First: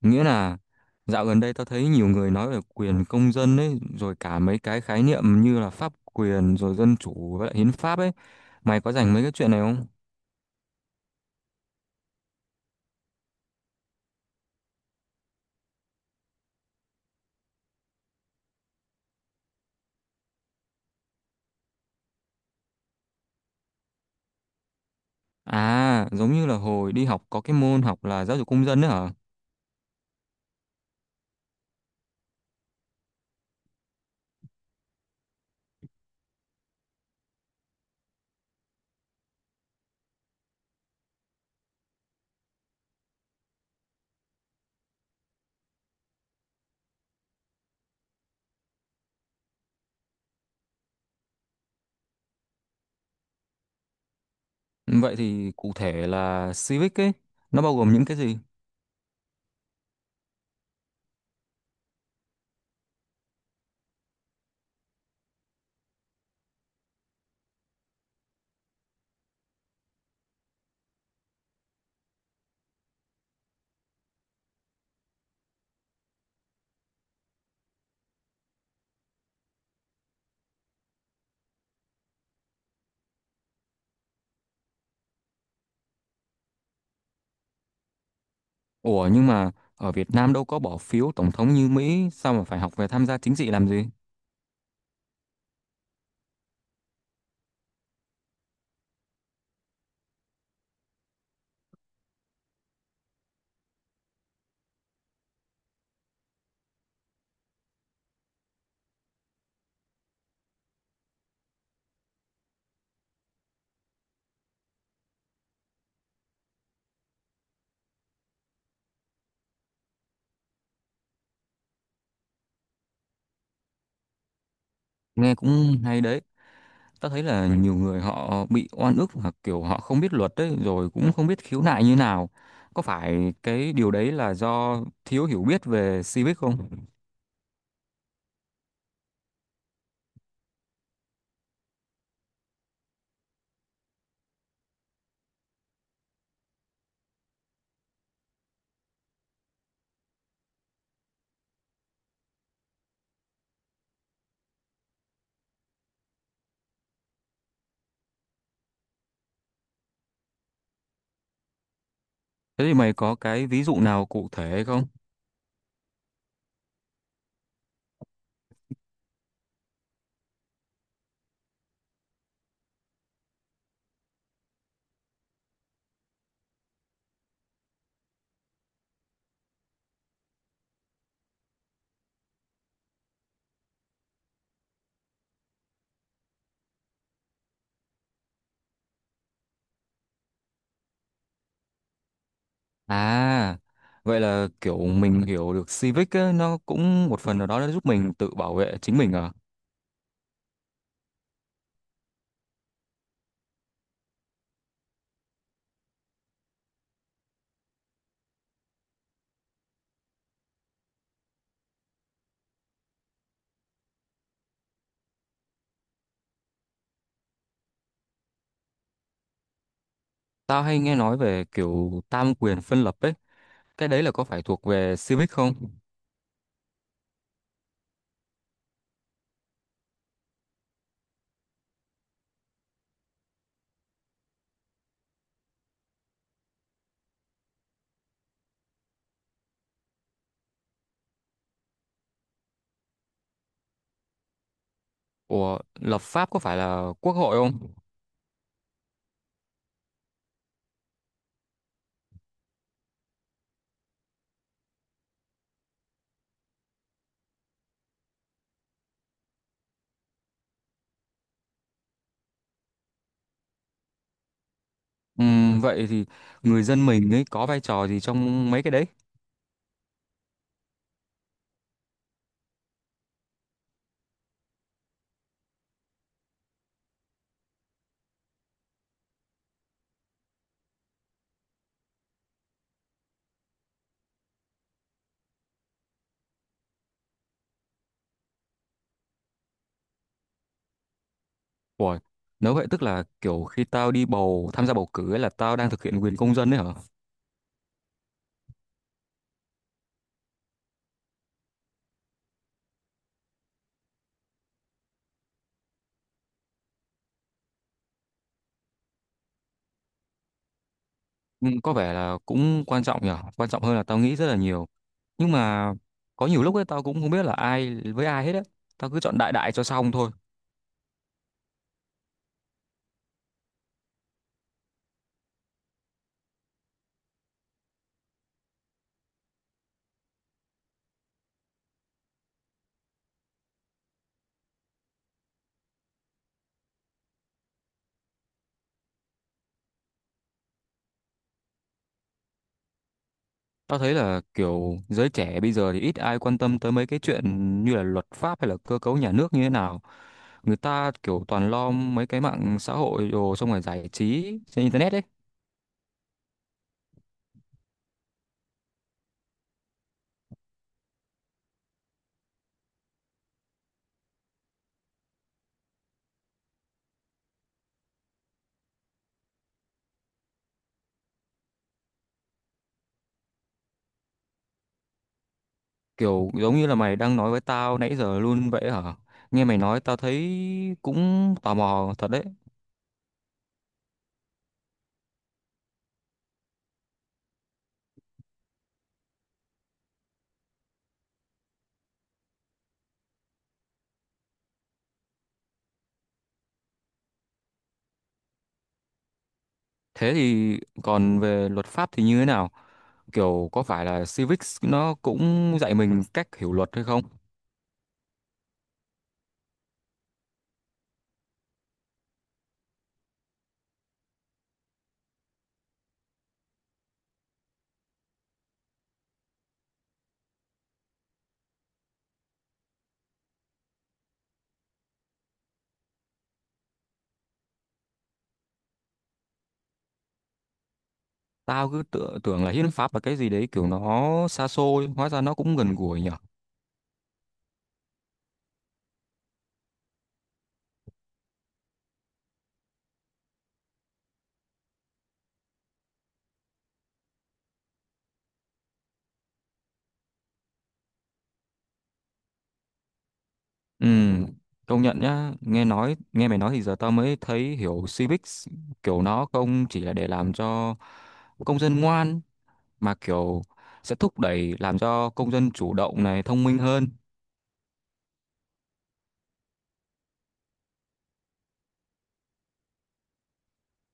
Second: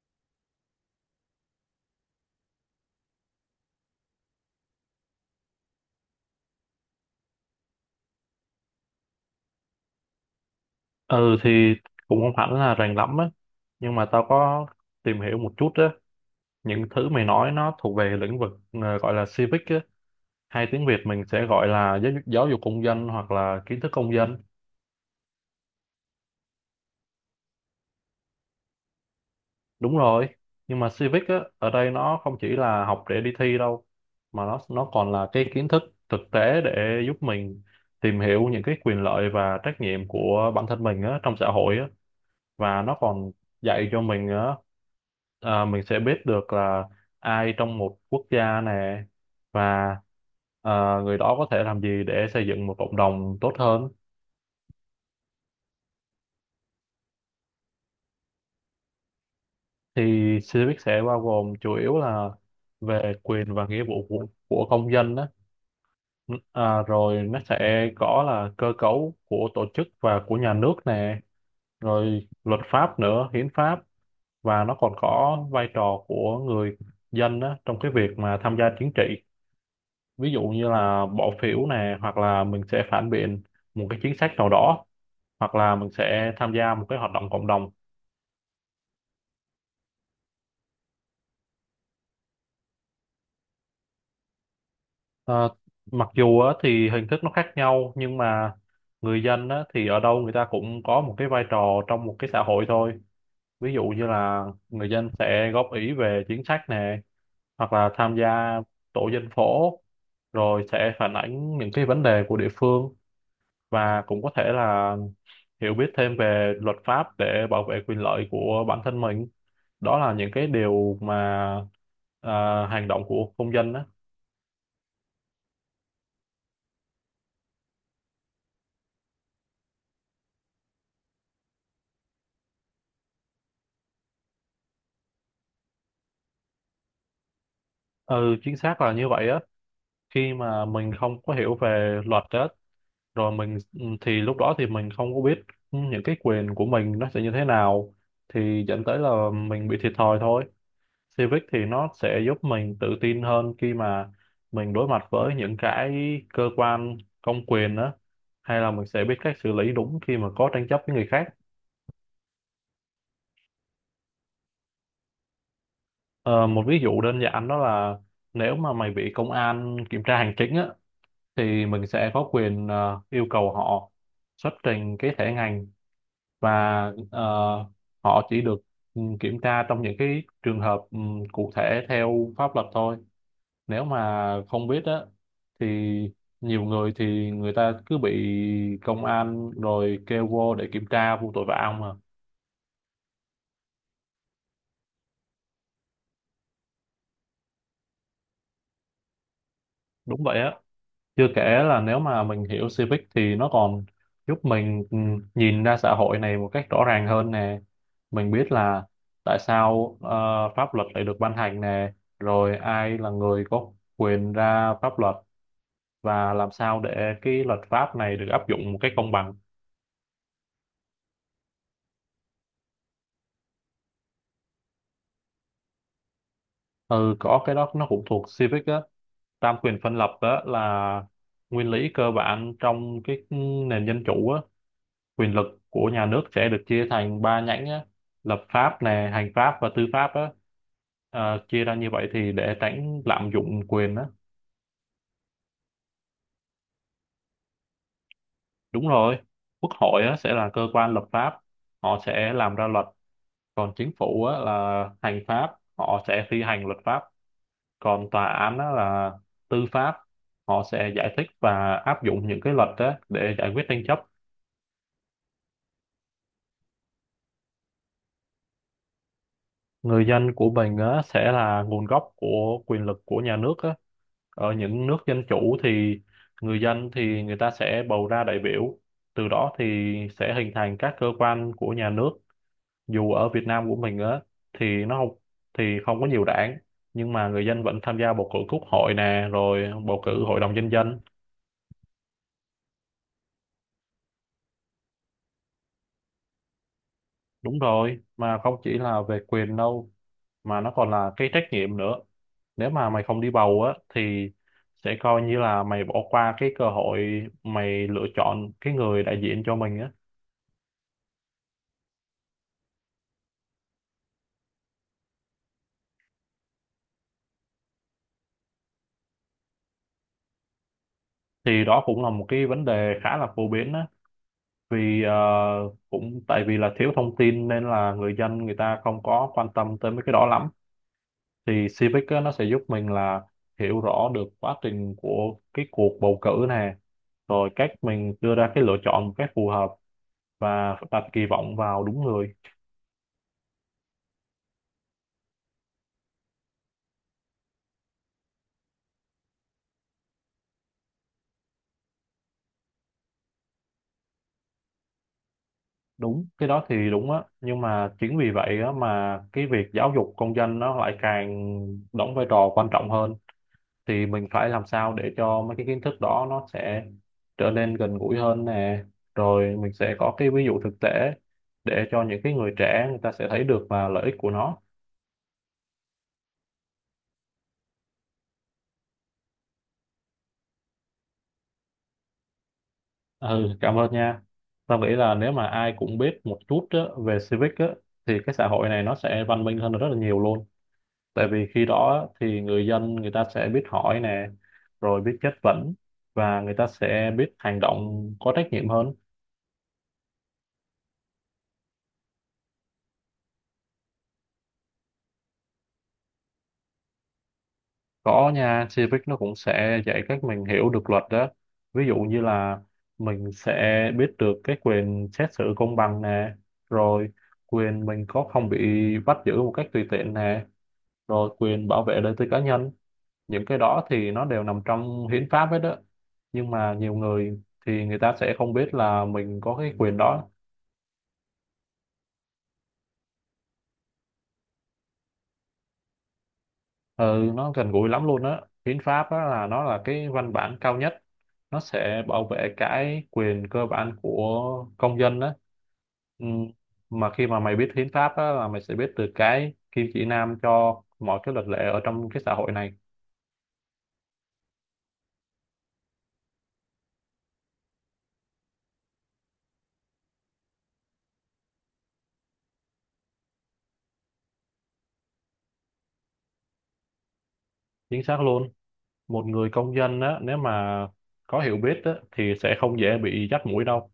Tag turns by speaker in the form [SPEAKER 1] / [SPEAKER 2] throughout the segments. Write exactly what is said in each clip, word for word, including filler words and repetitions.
[SPEAKER 1] Nghĩa là dạo gần đây tao thấy nhiều người nói về quyền công dân ấy, rồi cả mấy cái khái niệm như là pháp quyền, rồi dân chủ với lại hiến pháp ấy. Mày có rành mấy cái chuyện này không?
[SPEAKER 2] Ừ thì cũng không hẳn là rành lắm á, nhưng mà tao có tìm hiểu một chút á. Những thứ mày nói nó thuộc về lĩnh vực, ờ, gọi là civic á, hay tiếng Việt mình sẽ gọi là giáo, dục- giáo dục công dân hoặc là kiến thức công dân.
[SPEAKER 1] À, giống như là hồi đi học có cái môn học là giáo dục công dân đấy hả?
[SPEAKER 2] Đúng rồi, nhưng mà civic á ở đây nó không chỉ là học để đi thi đâu, mà nó nó còn là cái kiến thức thực tế để giúp mình tìm hiểu những cái quyền lợi và trách nhiệm của bản thân mình á trong xã hội á. Và nó còn dạy cho mình nữa. À, mình sẽ biết được là ai trong một quốc gia này, và à, người đó có thể làm gì để xây dựng một cộng đồng tốt hơn.
[SPEAKER 1] Vậy thì cụ thể là civic ấy, nó bao gồm những cái gì?
[SPEAKER 2] Thì civic sẽ bao gồm chủ yếu là về quyền và nghĩa vụ của, của công dân đó. À, rồi nó sẽ có là cơ cấu của tổ chức và của nhà nước nè, rồi luật pháp nữa, hiến pháp. Và nó còn có vai trò của người dân đó trong cái việc mà tham gia chính trị, ví dụ như là bỏ phiếu này, hoặc là mình sẽ phản biện một cái chính sách nào đó, hoặc là mình sẽ tham gia một cái hoạt động cộng đồng.
[SPEAKER 1] Ủa nhưng mà ở Việt Nam đâu có bỏ phiếu tổng thống như Mỹ, sao mà phải học về tham gia chính trị làm gì?
[SPEAKER 2] Ờ, mặc dù á thì hình thức nó khác nhau, nhưng mà người dân á thì ở đâu người ta cũng có một cái vai trò trong một cái xã hội thôi. Ví dụ như là người dân sẽ góp ý về chính sách này, hoặc là tham gia tổ dân phố, rồi sẽ phản ánh những cái vấn đề của địa phương, và cũng có thể là hiểu biết thêm về luật pháp để bảo vệ quyền lợi của bản thân mình. Đó là những cái điều mà, à, hành động của công dân á.
[SPEAKER 1] Nghe cũng hay đấy. Ta thấy là nhiều người họ bị oan ức và kiểu họ không biết luật đấy, rồi cũng không biết khiếu nại như nào. Có phải cái điều đấy là do thiếu hiểu biết về civic không?
[SPEAKER 2] Ừ, chính xác là như vậy á. Khi mà mình không có hiểu về luật á, rồi mình ừ, thì lúc đó thì mình không có biết ừ, những cái quyền của mình nó sẽ như thế nào, thì dẫn tới là mình bị thiệt thòi thôi. Civic thì nó sẽ giúp mình tự tin hơn khi mà mình đối mặt với những cái cơ quan công quyền đó, hay là mình sẽ biết cách xử lý đúng khi mà có tranh chấp với người khác.
[SPEAKER 1] Thế thì mày có cái ví dụ nào cụ thể không?
[SPEAKER 2] Ờ, một ví dụ đơn giản đó là nếu mà mày bị công an kiểm tra hành chính á, thì mình sẽ có quyền ờ, yêu cầu họ xuất trình cái thẻ ngành. Và ờ, họ chỉ được ừ, kiểm tra trong những cái trường hợp ừ, cụ thể theo pháp luật thôi. Nếu mà không biết á thì nhiều người thì người ta cứ bị công an rồi kêu vô để kiểm tra vô tội vạ ông mà.
[SPEAKER 1] À, vậy là kiểu mình hiểu được civic ấy, nó cũng một phần nào đó nó giúp mình tự bảo vệ chính mình à?
[SPEAKER 2] Đúng vậy á. Chưa kể là nếu mà mình hiểu Civic thì nó còn giúp mình ừ, nhìn ra xã hội này một cách rõ ràng hơn nè. Mình biết là tại sao ờ, pháp luật lại được ban hành nè, rồi ai là người có quyền ra pháp luật, và làm sao để cái luật pháp này được áp dụng một cách công bằng.
[SPEAKER 1] Tao hay nghe nói về kiểu tam quyền phân lập ấy, cái đấy là có phải thuộc về civic không?
[SPEAKER 2] Ừ, có cái đó nó cũng thuộc Civic á. Tam quyền phân lập đó là nguyên lý cơ bản trong cái nền dân chủ á. Quyền lực của nhà nước sẽ được chia thành ba nhánh á: lập pháp nè, hành pháp, và tư pháp á. Ờ, chia ra như vậy thì để tránh lạm dụng quyền á.
[SPEAKER 1] Ủa, lập pháp có phải là quốc hội không?
[SPEAKER 2] Đúng rồi. Quốc hội á sẽ là cơ quan lập pháp, họ sẽ làm ra luật. Còn chính phủ á là hành pháp, họ sẽ thi hành luật pháp. Còn tòa án á là tư pháp, họ sẽ giải thích và áp dụng những cái luật á để giải quyết tranh chấp.
[SPEAKER 1] Ừm, vậy thì người dân mình ấy có vai trò gì trong mấy cái đấy?
[SPEAKER 2] Người dân của mình á sẽ là nguồn gốc của quyền lực của nhà nước á. Ở những nước dân chủ thì người dân thì người ta sẽ bầu ra đại biểu, từ đó thì sẽ hình thành các cơ quan của nhà nước. Dù ở Việt Nam của mình á thì nó không thì không có nhiều đảng, nhưng mà người dân vẫn tham gia bầu cử quốc hội nè, rồi bầu cử hội đồng nhân dân.
[SPEAKER 1] Ủa, nếu vậy tức là kiểu khi tao đi bầu tham gia bầu cử ấy là tao đang thực hiện quyền công dân đấy hả?
[SPEAKER 2] Đúng rồi, mà không chỉ là về quyền đâu, mà nó còn là cái trách nhiệm nữa. Nếu mà mày không đi bầu á thì sẽ coi như là mày bỏ qua cái cơ hội mày lựa chọn cái người đại diện cho mình á.
[SPEAKER 1] Ừm, có vẻ là cũng quan trọng nhở, quan trọng hơn là tao nghĩ rất là nhiều. Nhưng mà có nhiều lúc ấy tao cũng không biết là ai với ai hết á. Tao cứ chọn đại đại cho xong thôi.
[SPEAKER 2] Thì đó cũng là một cái vấn đề khá là phổ biến á. Vì ờ, cũng tại vì là thiếu thông tin nên là người dân người ta không có quan tâm tới mấy cái đó lắm. Thì Civic á nó sẽ giúp mình là hiểu rõ được quá trình của cái cuộc bầu cử này, rồi cách mình đưa ra cái lựa chọn một cách phù hợp, và đặt kỳ vọng vào đúng người.
[SPEAKER 1] Tao thấy là kiểu giới trẻ bây giờ thì ít ai quan tâm tới mấy cái chuyện như là luật pháp hay là cơ cấu nhà nước như thế nào. Người ta kiểu toàn lo mấy cái mạng xã hội đồ xong rồi giải trí trên internet ấy.
[SPEAKER 2] Đúng, cái đó thì đúng á, nhưng mà chính vì vậy á mà cái việc giáo dục công dân nó lại càng đóng vai trò quan trọng hơn. Thì mình phải làm sao để cho mấy cái kiến thức đó nó sẽ trở nên gần gũi hơn nè, rồi mình sẽ có cái ví dụ thực tế để cho những cái người trẻ người ta sẽ thấy được là lợi ích của nó.
[SPEAKER 1] Kiểu giống như là mày đang nói với tao nãy giờ luôn vậy hả? Nghe mày nói tao thấy cũng tò mò thật đấy.
[SPEAKER 2] Ừ, cảm ơn nha. Tao nghĩ là nếu mà ai cũng biết một chút á về civic á thì cái xã hội này nó sẽ văn minh hơn rất là nhiều luôn. Tại vì khi đó thì người dân người ta sẽ biết hỏi nè, rồi biết chất vấn, và người ta sẽ biết hành động có trách nhiệm hơn.
[SPEAKER 1] Thế thì còn về luật pháp thì như thế nào? Kiểu có phải là civics nó cũng dạy mình cách hiểu luật hay không?
[SPEAKER 2] Có nha, Civic nó cũng sẽ dạy cách mình hiểu được luật đó. Ví dụ như là mình sẽ biết được cái quyền xét xử công bằng nè, rồi quyền mình có không bị bắt giữ một cách tùy tiện nè, rồi quyền bảo vệ đời tư cá nhân. Những cái đó thì nó đều nằm trong hiến pháp hết đó, nhưng mà nhiều người thì người ta sẽ không biết là mình có cái quyền đó.
[SPEAKER 1] Tao cứ tự, tưởng là hiến pháp là cái gì đấy kiểu nó xa xôi, hóa ra nó cũng gần gũi nhỉ.
[SPEAKER 2] Ừ, nó gần gũi lắm luôn á. Hiến pháp đó là, nó là cái văn bản cao nhất, nó sẽ bảo vệ cái quyền cơ bản của công dân đó. ừ. Mà khi mà mày biết hiến pháp á là mày sẽ biết được cái kim chỉ nam cho mọi cái luật lệ ở trong cái xã hội này.
[SPEAKER 1] Ừ, công nhận nhá, nghe nói nghe mày nói thì giờ tao mới thấy hiểu civics kiểu nó không chỉ là để làm cho công dân ngoan, mà kiểu sẽ thúc đẩy làm cho công dân chủ động này thông minh hơn.
[SPEAKER 2] Chính xác luôn. Một người công dân á nếu mà có hiểu biết á thì sẽ không dễ bị dắt mũi đâu.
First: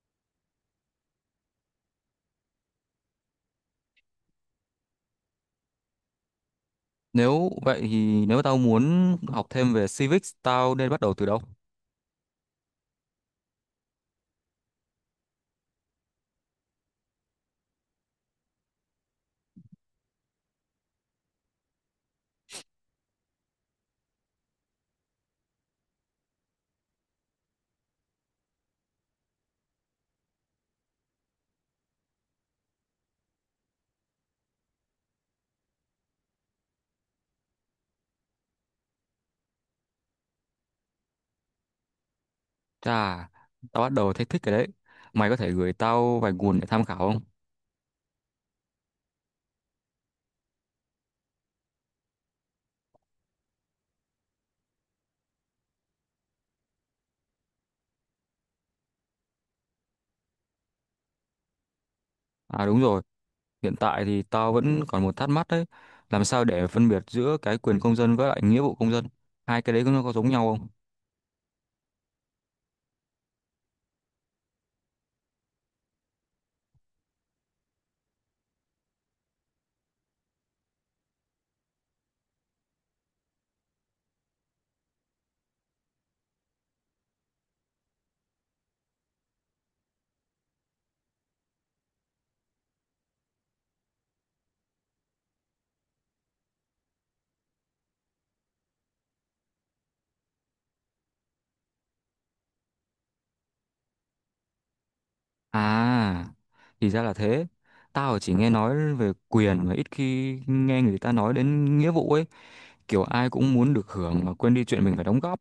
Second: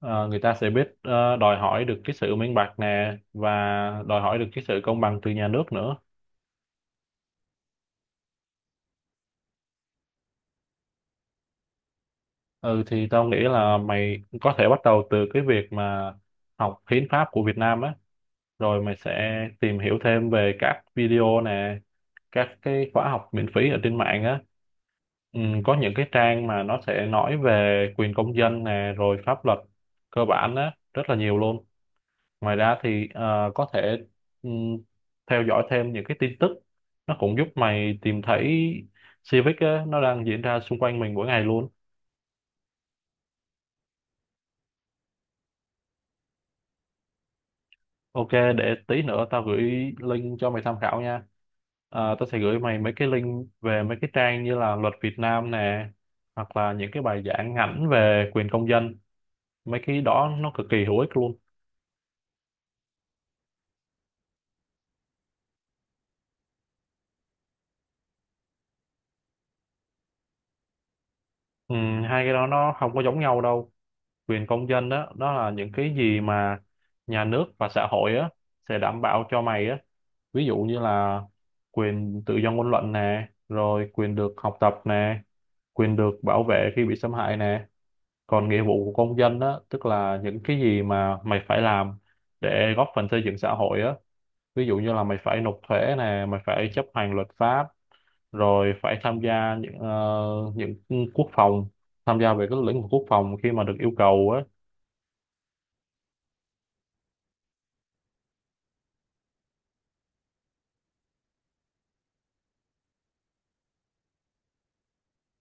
[SPEAKER 2] Ờ, người ta sẽ biết ờ, đòi hỏi được cái sự minh bạch nè, và đòi hỏi được cái sự công bằng từ nhà nước nữa.
[SPEAKER 1] Nếu vậy thì nếu tao muốn học thêm về civics, tao nên bắt đầu từ đâu?
[SPEAKER 2] Ừ thì tao nghĩ là mày có thể bắt đầu từ cái việc mà học hiến pháp của Việt Nam á, rồi mày sẽ tìm hiểu thêm về các video nè, các cái khóa học miễn phí ở trên mạng á. Ừ, có những cái trang mà nó sẽ nói về quyền công dân nè, rồi pháp luật cơ bản á, rất là nhiều luôn. Ngoài ra thì ờ, có thể ừ, theo dõi thêm những cái tin tức, nó cũng giúp mày tìm thấy Civic á, nó đang diễn ra xung quanh mình mỗi ngày luôn.
[SPEAKER 1] Chà, tao bắt đầu thấy thích cái đấy. Mày có thể gửi tao vài nguồn để tham khảo không?
[SPEAKER 2] OK, để tí nữa tao gửi link cho mày tham khảo nha. À, tao sẽ gửi mày mấy cái link về mấy cái trang như là luật Việt Nam nè, hoặc là những cái bài giảng ngắn về quyền công dân. Mấy cái đó nó cực kỳ hữu ích luôn.
[SPEAKER 1] À đúng rồi, hiện tại thì tao vẫn còn một thắc mắc đấy. Làm sao để phân biệt giữa cái quyền công dân với lại nghĩa vụ công dân? Hai cái đấy nó có giống nhau không?
[SPEAKER 2] Ừ, hai cái đó nó không có giống nhau đâu. Quyền công dân đó, đó là những cái gì mà nhà nước và xã hội á sẽ đảm bảo cho mày á. Ví dụ như là quyền tự do ngôn luận nè, rồi quyền được học tập nè, quyền được bảo vệ khi bị xâm hại nè. Còn nghĩa vụ của công dân á tức là những cái gì mà mày phải làm để góp phần xây dựng xã hội á. Ví dụ như là mày phải nộp thuế nè, mày phải chấp hành luật pháp, rồi phải tham gia những ờ, những quốc phòng, tham gia về cái lĩnh vực quốc phòng khi mà được yêu cầu á.
[SPEAKER 1] À, thì ra là thế. Tao chỉ nghe nói về quyền mà ít khi nghe người ta nói đến nghĩa vụ ấy. Kiểu ai cũng muốn được hưởng mà quên đi chuyện mình phải đóng góp.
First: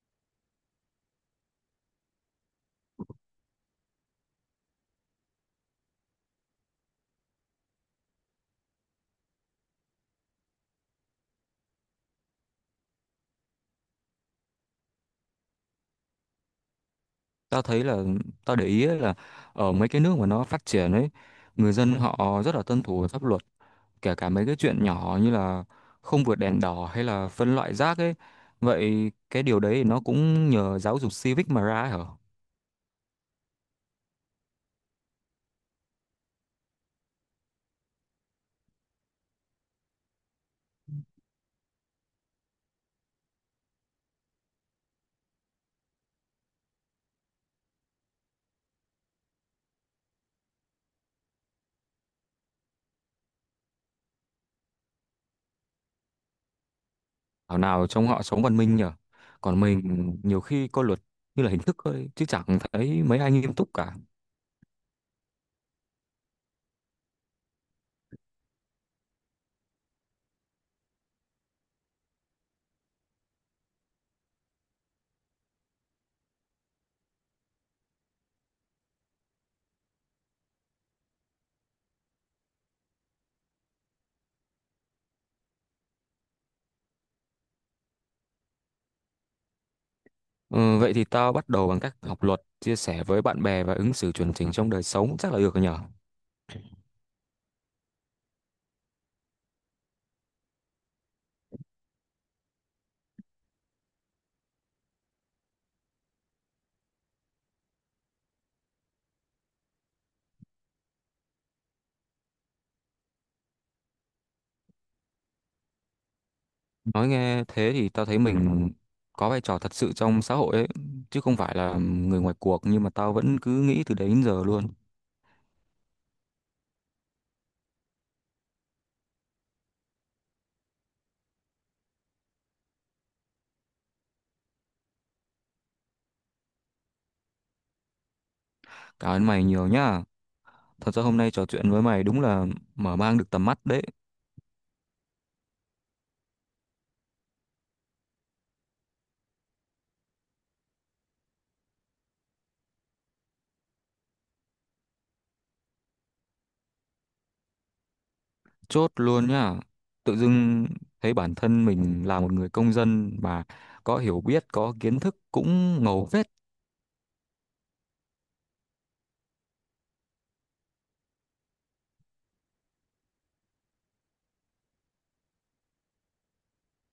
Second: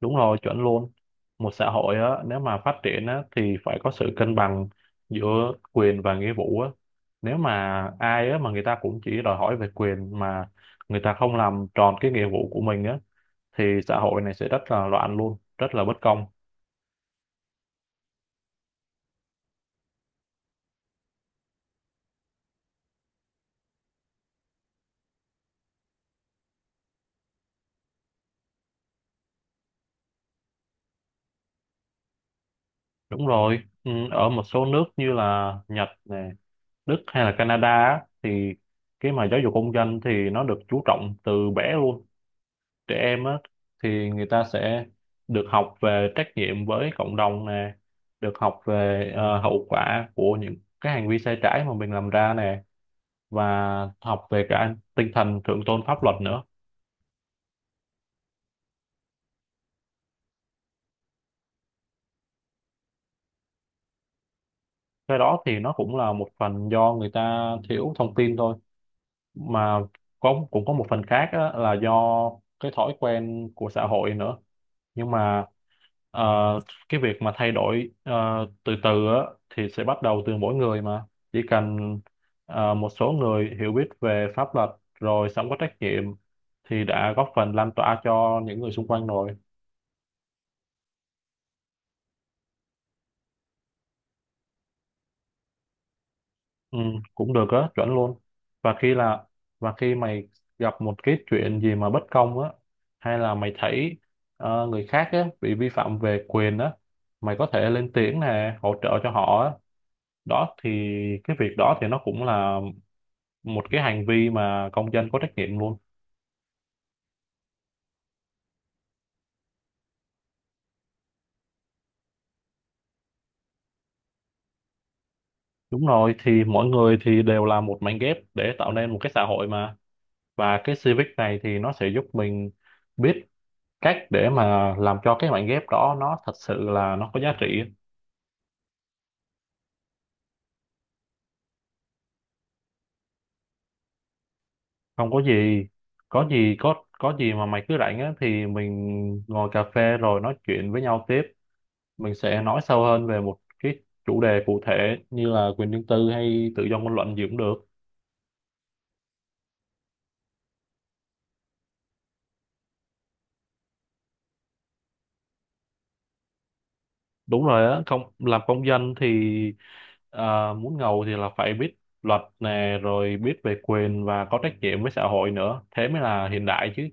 [SPEAKER 2] Đúng rồi, chuẩn luôn. Một xã hội á nếu mà phát triển á thì phải có sự cân bằng giữa quyền và nghĩa vụ á. Nếu mà ai á mà người ta cũng chỉ đòi hỏi về quyền mà người ta không làm tròn cái nghĩa vụ của mình á thì xã hội này sẽ rất là loạn luôn, rất là bất công.
[SPEAKER 1] Tao thấy là, tao để ý ấy là ở mấy cái nước mà nó phát triển ấy, người dân họ rất là tuân thủ pháp luật, kể cả mấy cái chuyện nhỏ như là không vượt đèn đỏ hay là phân loại rác ấy. Vậy cái điều đấy nó cũng nhờ giáo dục civic mà ra ấy hả?
[SPEAKER 2] Đúng rồi. ừ, Ở một số nước như là Nhật này, Đức, hay là Canada á, thì cái mà giáo dục công dân thì nó được chú trọng từ bé luôn. Trẻ em á thì người ta sẽ được học về trách nhiệm với cộng đồng nè, được học về ờ, hậu quả của những cái hành vi sai trái mà mình làm ra nè, và học về cả tinh thần thượng tôn pháp luật nữa.
[SPEAKER 1] Thảo nào trong họ sống văn minh nhở. Còn mình nhiều khi coi luật như là hình thức thôi chứ chẳng thấy mấy ai nghiêm túc cả.
[SPEAKER 2] Cái đó thì nó cũng là một phần do người ta thiếu thông tin thôi. Mà có cũng có một phần khác á là do cái thói quen của xã hội nữa. Nhưng mà ờ, cái việc mà thay đổi ờ, từ từ á thì sẽ bắt đầu từ mỗi người. Mà chỉ cần ờ, một số người hiểu biết về pháp luật rồi sống có trách nhiệm thì đã góp phần lan tỏa cho những người xung quanh rồi.
[SPEAKER 1] Ừ, vậy thì tao bắt đầu bằng cách học luật, chia sẻ với bạn bè và ứng xử chuẩn chỉnh trong đời sống chắc là được rồi nhở?
[SPEAKER 2] Ừ, cũng được á, chuẩn luôn. Và khi là và khi mày gặp một cái chuyện gì mà bất công á, hay là mày thấy ờ, người khác á bị vi phạm về quyền á, mày có thể lên tiếng nè, hỗ trợ cho họ á. Đó thì cái việc đó thì nó cũng là một cái hành vi mà công dân có trách nhiệm luôn.
[SPEAKER 1] Nói nghe thế thì tao thấy mình có vai trò thật sự trong xã hội ấy, chứ không phải là người ngoài cuộc, nhưng mà tao vẫn cứ nghĩ từ đấy đến giờ luôn.
[SPEAKER 2] Đúng rồi, thì mỗi người thì đều là một mảnh ghép để tạo nên một cái xã hội mà. Và cái civic này thì nó sẽ giúp mình biết cách để mà làm cho cái mảnh ghép đó nó thật sự là nó có giá trị á.
[SPEAKER 1] Cảm ơn mày nhiều nhá. Thật ra hôm nay trò chuyện với mày đúng là mở mang được tầm mắt đấy.
[SPEAKER 2] Không có gì. Có gì có có gì mà mày cứ rảnh á thì mình ngồi cà phê rồi nói chuyện với nhau tiếp. Mình sẽ nói sâu hơn về một cái chủ đề cụ thể, như là quyền riêng tư hay tự do ngôn luận gì cũng được.
[SPEAKER 1] Chốt luôn nhá. Tự dưng thấy bản thân mình là một người công dân mà có hiểu biết, có kiến thức cũng ngầu phết.
[SPEAKER 2] Đúng rồi á. Không, làm công dân thì à, muốn ngầu thì là phải biết luật nè, rồi biết về quyền và có trách nhiệm với xã hội nữa, thế mới là hiện đại chứ.